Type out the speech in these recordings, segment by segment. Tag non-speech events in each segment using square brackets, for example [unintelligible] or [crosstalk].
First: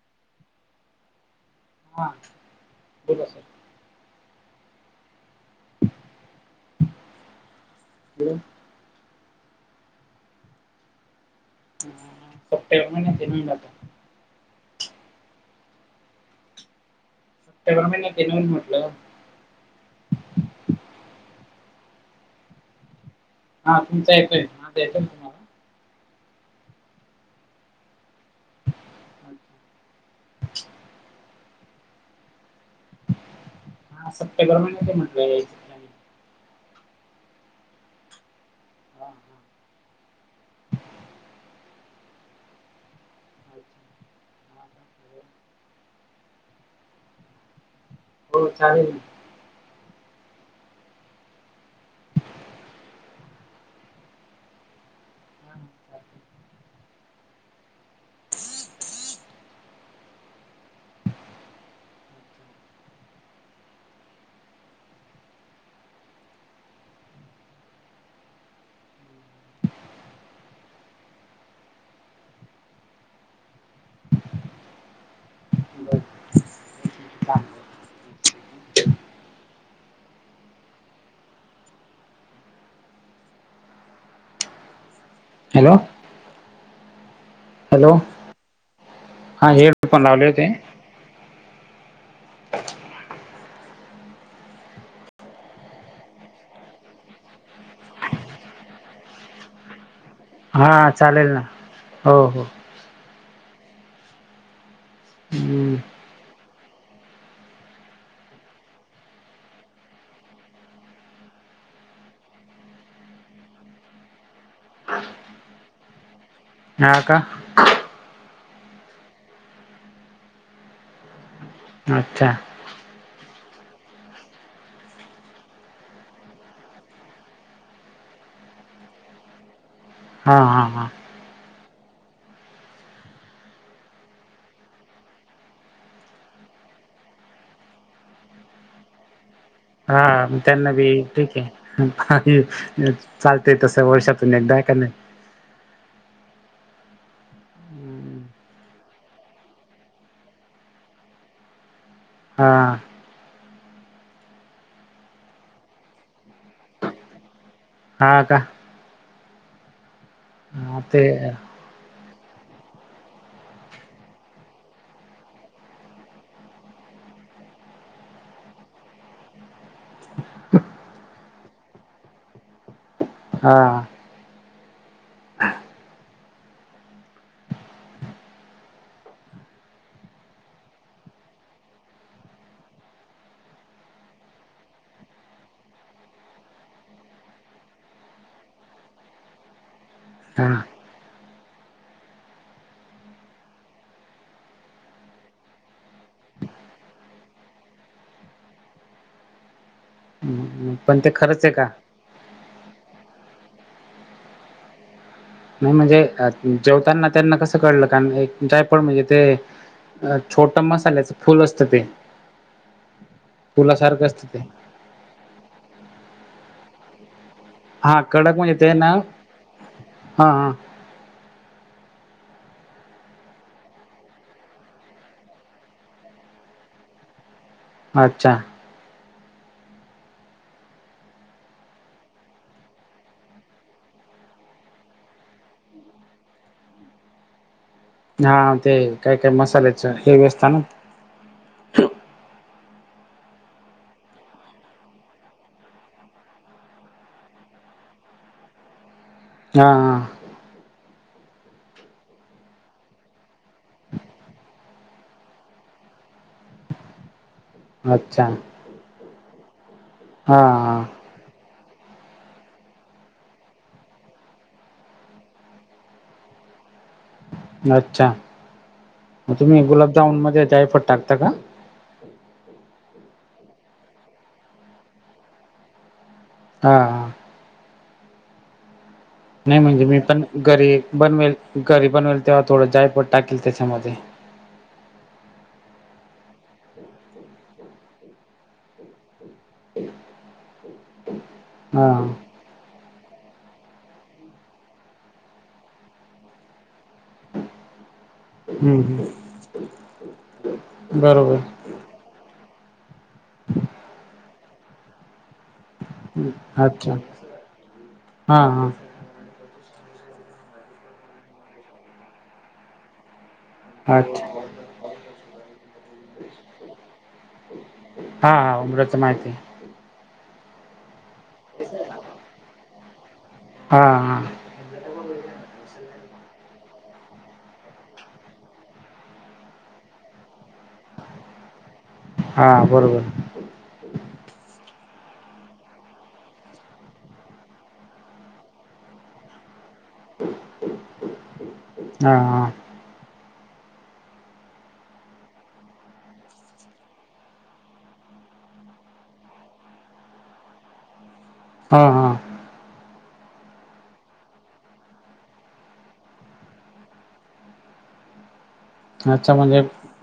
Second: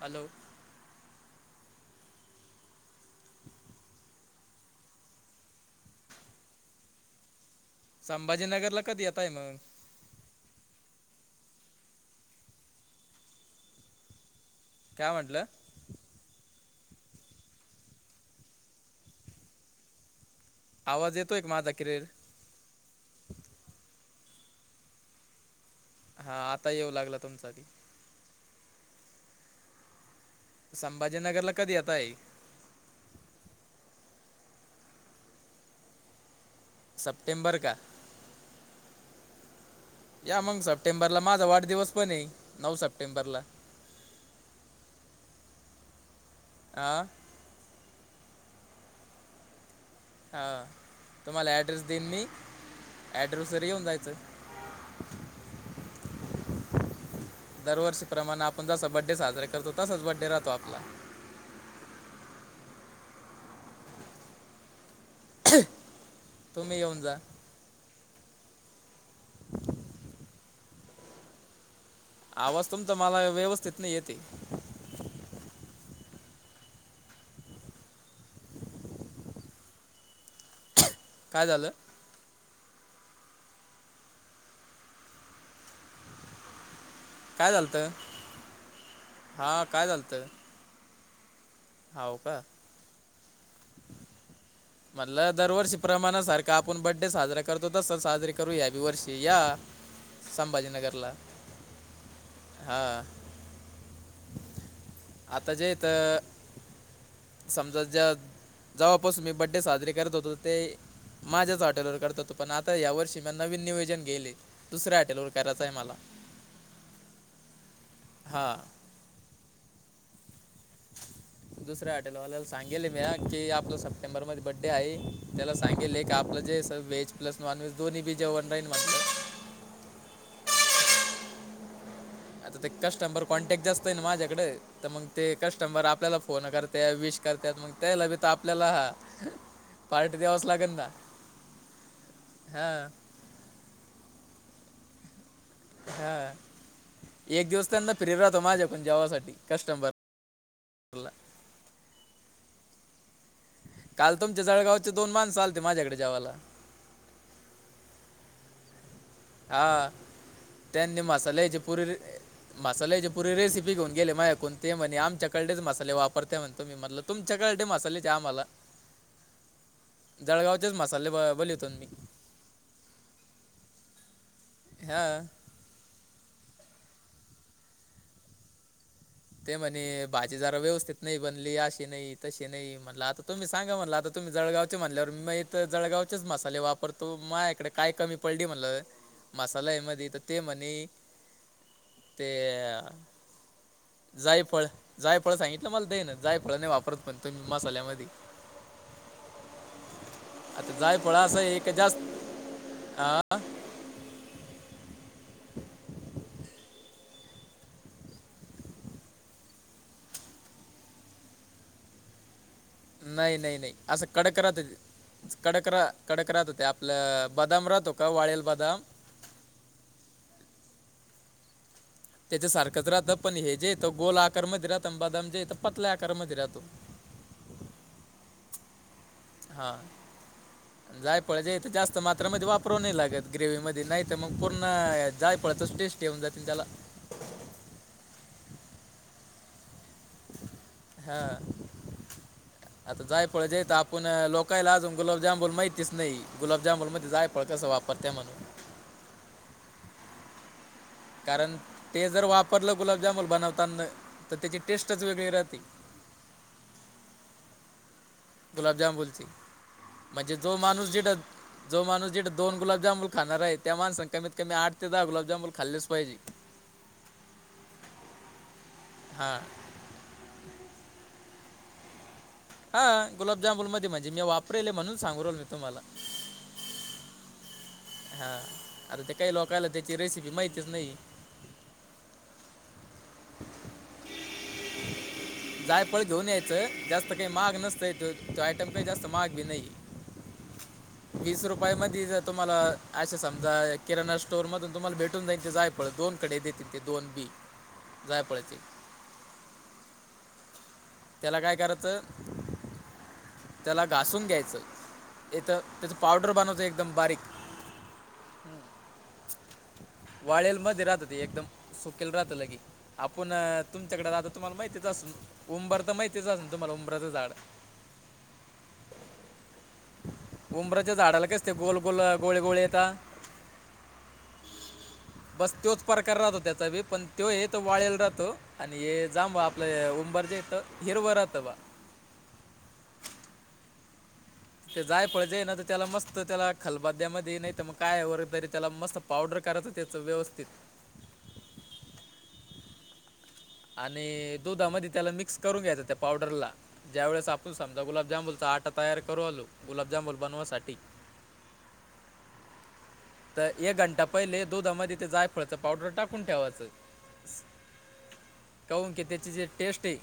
Hello... हां बोला पुढं संभाजीनगरला कधी येताय मग सप्टेंबर मध्ये होईल आता काय म्हटलं पेमेंट पण होते ना मी म्हटलं आवाज येतो का माझा क्लिअर हां तुमचचा येतोय हां आता येतोय तुम्हाला हा आता येऊ लागला तुमचा अच्छा. संभाजीनगरला कधी येताय हा सप्टेंबर महिन्या ते म्हटलं यायचं प्लॅनिंग सप्टेंबर का हा हा या मग सप्टेंबरला माझा वाढदिवस पण आहे नऊ सप्टेंबरला अच्छा हा का? आं हो चालेल हा तुम्हाला ऍड्रेस देईन मी ऍड्रेस वर येऊन जायचं [unintelligible] दरवर्षी प्रमाणे आपण जस बर्थडे साजरा करतो तसच बड्डे राहतो आपला तुम्ही येऊन जा आवाज तुमचा मला व्यवस्थित नाही येत चालतंय बरं एक मिनिट थांब काय झालं हॅलो काय झालं तर हॅलो हा हां हेड काय फोन लावले होते होव का म्हटलं दरवर्षी प्रमाणा सारखा आपण बड्डे साजरा करतो तस साजरीे करू याही वर्षी या हा संभाजीनगरला चालेल ना हो हो हा आता हम्म जेत समजा ज्या जवा पासून मी बड्डे साजरे करत होतो ते माझ्याच हॉटेलवर करत होतो पण आता या वर्षी नवीन नियोजन केले दुसऱ्या हॉटेलवर करायचं आहे मला हा का हा दुसऱ्या अच्छा हॉटेलवाल्या सांगेले म्या की आपलं सप्टेंबरमध्ये बड्डे आहे त्याला सांगेले का आपलं जे स वेज प्लस नॉनव्हेज दोन्हीबीे जेवन राईन हा हा हा आता ते कस्टमबर कॉन्टॅक्ट जास्त आहे ना माझ्याकड तर मग ते कस्टमर आपल्याला फोन करत्या विश करत्यात मग द्यायला लागत आपल्याला ह हा मग त्यांना बी ठीक आहे हां चालतय तसं वर्षातून एकदा हाय का नाही हा एक दिवस त्यांना फ्री राहतो माझ्याकण जेवासाठी कस्टमर हो का हा काल तुमचे जळगावचे दोन माणस आलते माझ्याकड जेवायला हा का हा त्यांनी ते मसाल्याची पुरी मसाल्याची पूरी रेसिपी घेऊन गेले माझ्याकडून ते म्हणे आमच्याकडलेच मसाले वापरते म्हणतो मी म्हटलं तुमच्याकडले मसाले द्या आम्हाला जळगावचेच मसाले बोलिवतोन मी हा हा ते म्हणे भाजी जरा व्यवस्थित नाही बनली अशी नाही तशी नाही म्हणलं आता तुम्ही सांगा म्हणल आता तुम्ही जळगावचे म्हणल्यावर मी इथ जळगावचेच मसाले वापरतो मा इकडे काय कमी पडली म्हणलं मसाल्या मध्ये तर ते हा म्हणे ते जायफळ जायफळ सांगितलं मला तेन जायफळ नाही वापरत म्हण तुम्ही मसाल्यामधी आता पण ते जायफळ असं खरंच आहे का जास्त आ नाही म्हणजे जेवताना त्यांना कसं कळलं काय माहित जायफळ म्हणजे ते अ छोट मसाल्याचं फुल असतं ते नाही नाही नाही असं फुलासारखं असतं कडक ते राहत ते कडक रा कडक राहत ते आपलं बदाम राहतो का कडक वाळेल म्हणजे ते बदाम ना हा हा त्याच्यासारखंच राहतं पण हे जे येतं गोल आकारमध्ये राहातं ना बादाम जे येतं पतल्या आकारमध्ये राहतो अच्छा हा जायफळ जे इथ जास्त मात्रामध्ये वापरू नाही लागत ग्रेव्ही मध्ये नाही तर मग पूर्ण जायफळचच टेस्ट देऊन जाते त्याला हा ते काय काय मसाल्याचं हेवी असता ना हा आता जायफळ जे आहेत आपण लोकायला अजून गुलाब जामुन माहिततीच नाही गुलाबजामुन मध्ये जायफळ कसा वापरतात पडतंय म्हणून हा हा कारण ते जर वापरलं गुलाबजामन बनवताना तर त्याची टेस्टच वेगळी राहती अच्छा गुलाबजामुनची म्हणजे जो हा माणूस जिथ जो माणूस जिथ दोन गुलाबजामुन खाणार आहे त्या माणसांन कमीत कमी आठ ते दहा गुलाबजामुन खाल्लेच पाहिजे [inaudible] अच्छा मग हां तुम्ही गुलाबजामुन मध्ये जायफळ टाकता का हा गुलाबजामून मध्ये म्हणजे मी वापरेले म्हणून सांगू राहीलो ना तुम्हाला हा हा हां आता ते काही नाही लोकायला म्हणजे त्याची मी पण रेसिपी माहितीच घरी नाही बनवेल, घरी बनवेल तेव्हा थोडं जायफळ टाकेल त्यांच्यामध्ये. जायफळ घेऊन यायचं, जास्त काही महाग नसतय तो आयटम काही जास्त महाग बी नाही. [inaudible] [inaudible] तुम्हाला असे समजा किराणा स्टोर मधून तुम्हाला भेटून जाईन ते जायफळ दोन कडे देतील ते दोन बी. जायफळाचे. हम ह त्याला काय बरोबर करायचं त्याला घासून घ्यायचं. हितं त्याचं पावडर बनवतो एकदम अच्छा बारीक. हा हा वाळलेले मध्ये राहत ते एकदम सुकेल राहत लगे आपण- तुमच्याकडे अच्छा राहत तुम्हाला माहितीच असल उंबर तर माहितीच अस तुम्हाला उंबरचं झाड. हा हा उंबराच माहिती हाय. उंबराच्या झाडाला कसते गोल गोल गोळे गोळे येतात. हा हा बस तोच प्रकार राहतो त्याचा बी, पण तो हे तो वाळेल राहतो. आणि हे जांबा आपल्या उंबर जे येत हिरवं राहतं. हा बरोबर ते जायफळ जे हाय ना तर त्याला मस्त त्याला खलबत्त्यामध्ये नाहीत मग काय व तरी त्याला मस्त- पावडर करायचं त्याचं व्यवस्थित. हा हा आणि दुधामध्ये त्याला मिक्स करून घ्यायचं त्या पावडरला. ज्यावेेळेस आपण समजा गुलाबजामुनलचा आटा तयार करू आलो गुलाबजामुन बनवासाठी. हा हा तर एक घंटा पहिले दुधामध्ये तेे जायफळच पावडर टाकून ठेवायचं. काउन की त्याची अच्छा जे म्हणजे टेस्ट आहे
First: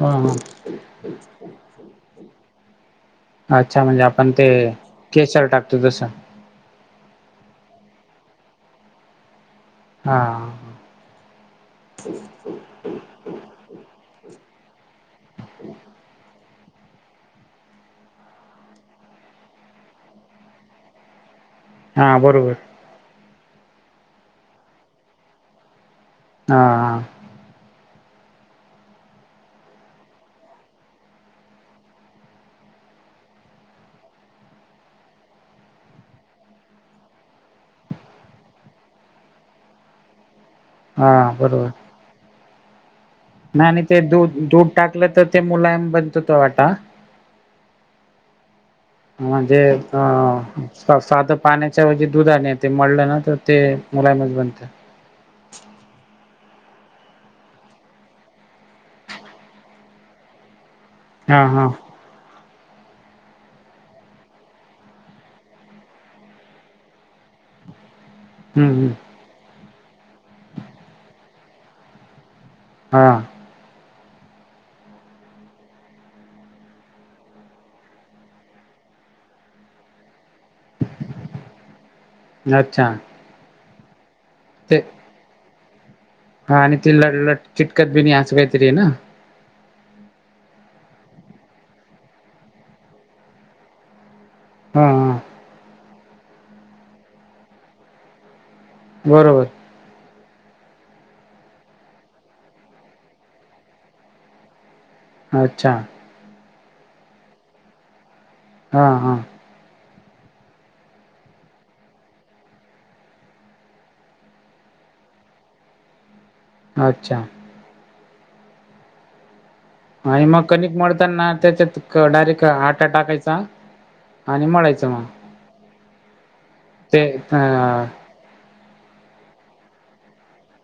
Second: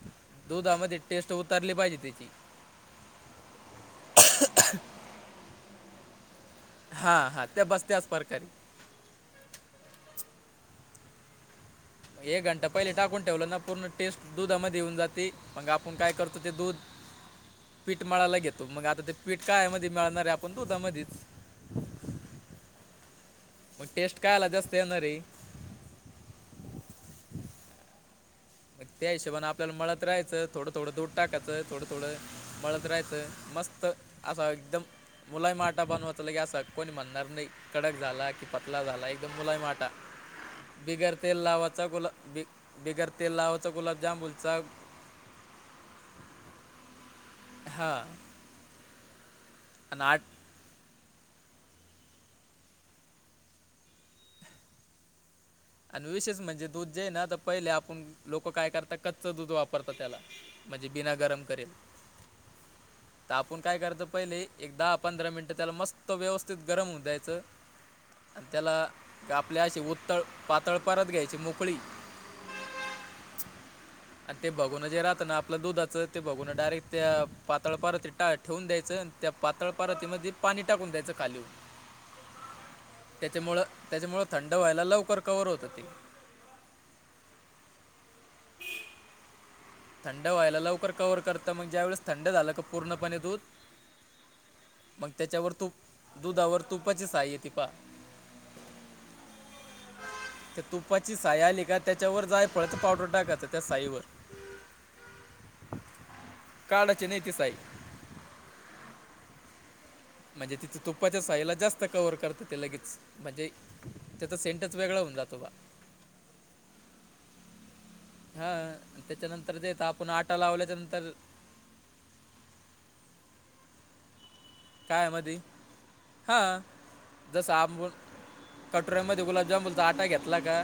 ह दुधामध्ये- टेस्ट उतारली पाहिजे त्याची- अच्छा म्हणजे आपण ते केसर टाकतो तसं- हा हा त्या बस त्याच प्रकारी. हा का एक घंटा पहिले टाकून ठेवलं ना पूर्ण टेस्ट दुधामध्ये येऊन जाते. मग आपण काय करतो ते दूध- पीठ माळायला घेतो, मग आता ते पीठ काय मध्ये मिळणार आहे आपण तू मध्येच हा बरोबर. मग टेस्ट काय आला जास्त येणार री हा हा मग त्या हशबाने आपल्याला मळत रहायचं थोडं थोडं दूध टाकायचं थोडंथडं. मळत राहायचं मस्त असा एकदम- मुलायम आटा बनवाचा की असं कोणी म्हणणार नाही. कडक झाला कि पतला झाला एकदम मुलाई माटा. बिगर हा तेल बरोबर लावायचां गुला बि बिगर तेल नाही लावायचं आणि ते दूध गुलाबजाबुलचा. दूध टाकलं तर ते मुलायम बनत तो आटा. हां म्हणजे अ... सा साधं पाण्याच्या एवजी दूधानी ते मळलं ना तर ते मुलायमच बनते. आणि विशेष म्हणजे दूध जे आहे ना तर पहिले आपण लोक काय करतात कच्च दूध वापरतात त्याला. म्हणजे बिना हा गरम हा करेल. तर आपण काय करतो पहिले एक दहा, पंधरा मिनिटं त्याला मस्त व्यवस्थित गरम होऊन द्यायच. [unintelligible] आणि हम्म त्याला हम्म आपल्या अशी उत्तळ पातळ परत घ्यायची मोकळी हा. [inaudible] आणि ते बघून जे राहत ना आपलं दुधाचं ते बघून डायरेक्ट त्या पातळ परातीत टाक ठेवून द्यायचं आणि त्या पातळ पराती मध्ये पाणी टाकून द्यायचं खाली अच्छा त्याच्यामुळ, त्याच्यामुळ थंड ते व्हायला लवकर बर होत ते. हा आणि ते ल चिटकत बीन असं काही तरी आहे ना? थंड व्हायला लवकर कव्हवर करत म्हणज ज्या वेळेस थंड झालं का पूर्णपणे दूध. हा मग हा त्याच्यावर तूप दुधावर तुपाची साय येती पा बरोबर. त्या तुपाची साय आली का त्याच्यावर जाय फळाच पावडर टाकात त्या साईवर. अच्छा. काढायची नाही ती साई. हा हा. म्हणजे तिच तुप्पाच्या सायला जास्त कव्हर करत ते लगेच म्हणजे त्याचा सेंटच वेगळा होऊन जातो बा. अच्छा. हा त्याच्यानंतर ते ताप आणि मग कणिक मळताना त्याच्यात डायरेक्ट हाटा टाकायचा आणि मळाय काय मध्ये? हा, ते अ जस आपुन कटोऱ्यामध्ये गुलाबजाोलचा आटा घेतला का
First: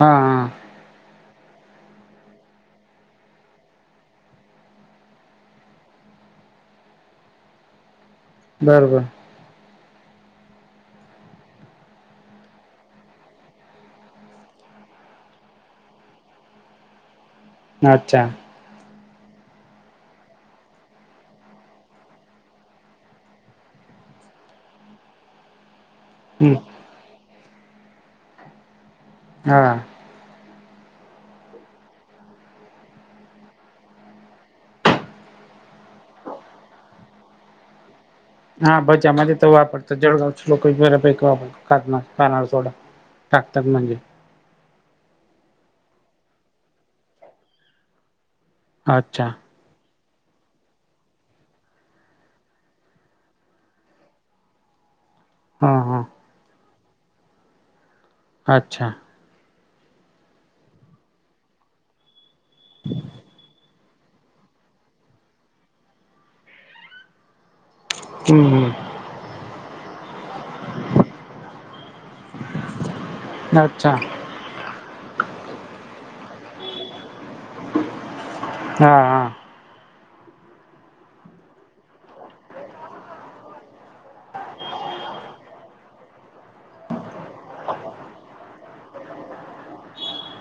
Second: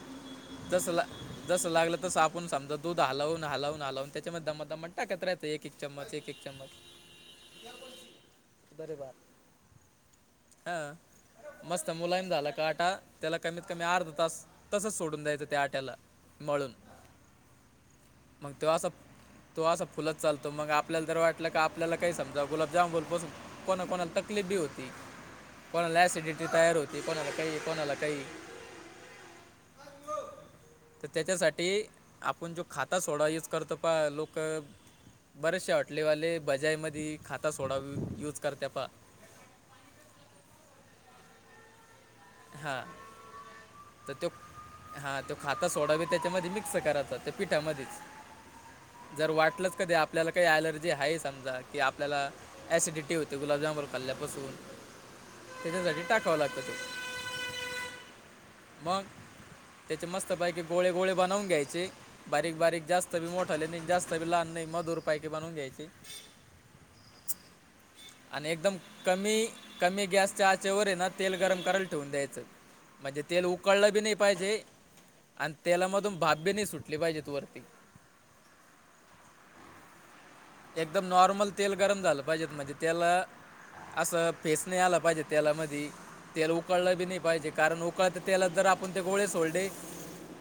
हा हा तसला जस लागलं तसं आपण समजा दूध हलवून, हलवून, हलावून त्याच्यामध्ये दमा, दमात टाकत राहा तर एकेक चमच, एकेक चमच, ते बरे बरोबर बर, हा. मस्त मुलायम झाला का आटा त्याला कमीतकमी अर्ध तास तसच सोडून द्यायचं त्या आट्याला. मळून. अच्छा. मग तो असा तो असा फुलच चालतो मग आपल्याला जर वाटलं का आपल्याला काही समजा गुलाबजाम बनवुन बसुन कोणा, कोणाला तकलीफ बी होती कोणाला ॲसिडिटी हम्म तयार होती. कोणाला काही, कोणाला काही. हा. [inaudible] तर त्याच्यासाठी आपण जो खाता सोडा यूज करतो पहा लोक बरेचशे हॉटलेवाले भजाई मध्ये खाता सोडा युज हा भजा मध्ये तर वापरतात जेवळा लोक बऱ्यापैकी वापरतात. खतमा, खणार सोडा हां टाकतात म्हणजे. हा तो खाता सोडा बी त्याच्यामध्ये मिक्स करायचा त्या पिठामध्यीच अच्छा जर वाटलंच कधी आपल्याला काही अलर्जी आहे समजा की आपल्याला ऍसिडिटी होते गुलाबजांब खाल्ल्यापासून हा हा त्याच्यासाठी टाकावं लागत. अच्छा मग त्याचे मस्तपैकी गोळे गोळे बनवून घ्यायचे. बारीक बारीक जास्त बी मोठाले नाही जास्त बी लहान नाही मधुर पाैकी बनवून घ्यायचे. आणि हम्म एकदम कमी कमी गॅसच्या आचेवर आहे ना तेल गरम करायला ठेवून द्यायचं. म्हणजे तेल अच्छा उकळलं बी नाही पाहिजे आणि तेलामधून भाप बी नाही सुटली पाहिजेत वरती. हा हा एकदम नॉर्मल तेल गरम झालं पाहिजे म्हणजे तेलात असं फेस नाही आला पाहिजे तेला मधी. तेल उकळलं बी नाही पाहिजे कारण उकळत्या तेलात जर आपण ते गोळे सोडले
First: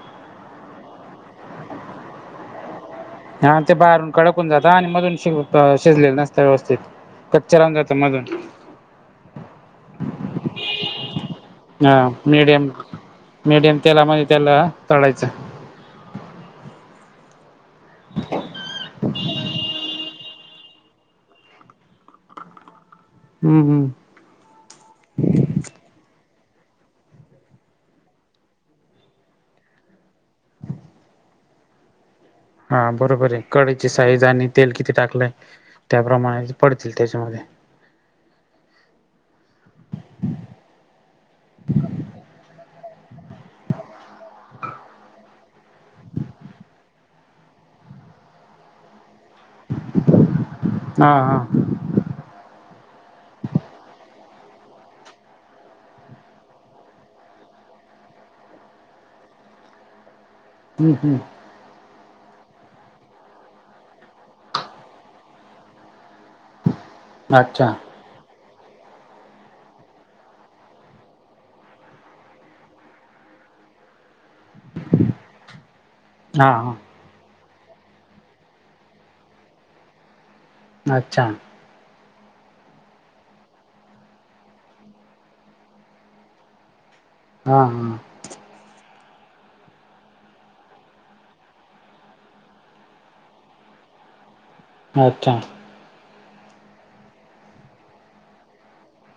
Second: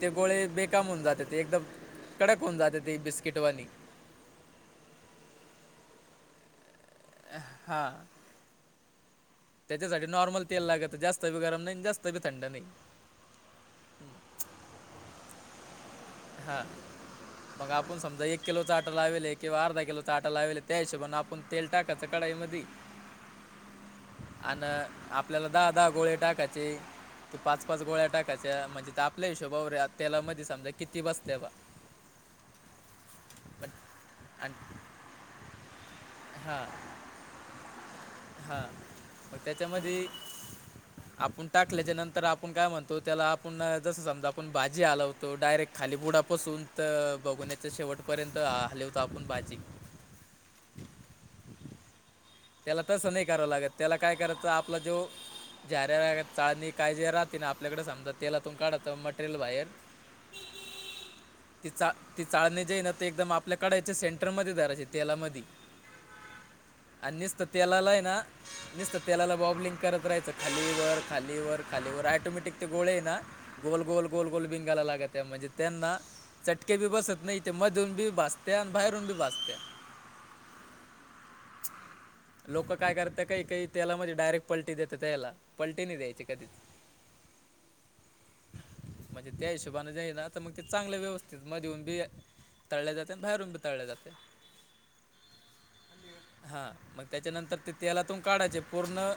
ते गोळे बेकाम होऊन जात्यात ते एकदम कडक होऊन जात्यात ते बिस हा ते बाहेरून कडक होऊन जातं आणि मधून श शिजलेले नसतं व्यवस्थित. कच्चा लागतं मधून. त्यासाठी नॉर्मल तेल लागतं जास्त बी गरम नाही आणि हा जास्त बी थंड नाही मीडियम मीडियम तेलामध्ये त्याला तळायचं. हा. मग आपण समजा एक किलोचा आटा लावेले किंवा अर्धा किलोचा आटा लावेले त्या हिशोबने आप आपण तेल टाकायचं कढाईमधी हम्म. हम्. अन‌् आपल्याला दहा दहा गोळे टाकायचे. की पाच पाच गोळ्या टाकायच्या म्हणजे त्या आपल्या हिशोबावर आत तेला मध्ये समजा किती बसत्या ता हा बरोबर आहे कढईची साईज आणि तेल किती टाकलंय त्याप्रमाणे जे पडतील त्याच्यामध्ये. हा. मग त्याच्यामध्ये आपूण टाकल्याच्या नंतर आपूण काय म्हणतो त्याला आपूण जस समजा आपूण भाजी हालवतो डायरेक्ट खाली बुडापासून त भगुण्याच्या शेवटपर्यंत हालीवतो आपण भाजी. हा हा त्याला तसं नाही करावं लागत त्याला काय करायचं आपला जो झाऱ्या वगैरे चाळणी कायजे राहते ना आपल्याकडे समजा तेलातून काढतो मटेरियल बाहेर [inaudible] हम्. हम्. ती चा चालणी जी आहे ना ते एकदम आपल्या कढ‌ईच्या सेंटरमध्ये धरायचे तेलामधी अन् निस्तं अच्छा तेलाला हाय ना नुसतं तेलाला बॉबलिंग करत राहायचं खाली वर खाली वर खाली वर टोमॅटिक ते गोळे हाय ना गोल गोल गोल गोल बिनगायला लागतय म्हणजे त्यांना. हा चटके बी बसत नाही तेे मधून बी भाजत्या आणि बाहेरून बी भाजत्या अच्छा! [inaudible] लोक काय करत्यात काही काही तेलामधी डायरेक्ट पलटी देतात त्याला पलटी नाही द्यायची कधीच [inaudible] हा हा म्हणजे त्या हिशोबाने जे हाय ना आता मग ते चांगलं व्यवस्थित मधून बी तळले जाते आणि बाहेरून बी तळले जाते हा का हा मग त्याच्यानंतर ते तेलातून काढायचे पूर्ण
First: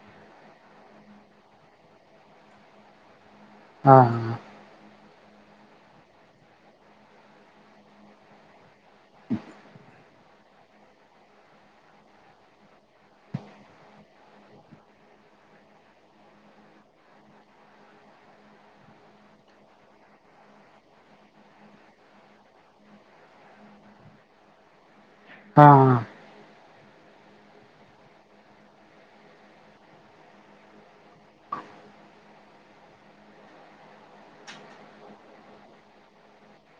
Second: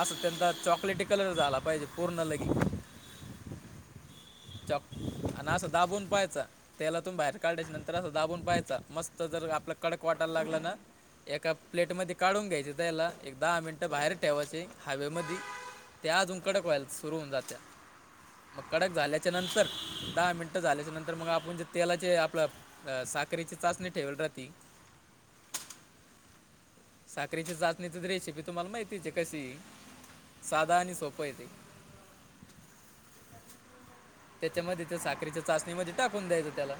असं त्यांचा चॉकलेटी कलर झाला पाहिजे पूर्ण लगे हा हा चाॅक आणि असं दाबून पाहायचा तेलातून बाहेर काढाल्याच्या नंतर असं दाबून पाहायचा मस्त जर आपलं कडक वाटायला लागलं ना एका प्लेटमध्येध्ये काढून घ्यायचे त्याला एक दहा मिनटं बाहेर ठेवायचे हवेमध्येध त्या अजून कडक व्हायला सुरु होऊन जात्या मग कडक झाल्याच्या नंतर दहा मिनटं झाल्याच्या नंतर मग आपण जे तेलाचे आपलं अ साखरची चाचणी ठेवेल राह त हा. साखरीची चाचणीची रेसिपी तुम्हाला माहितीची कशी साधा आणि सोपं आहे ती. त्याच्यामध्ये तर साखरीच्या चाचणीमध्ये टाकून द्यायचं त्याला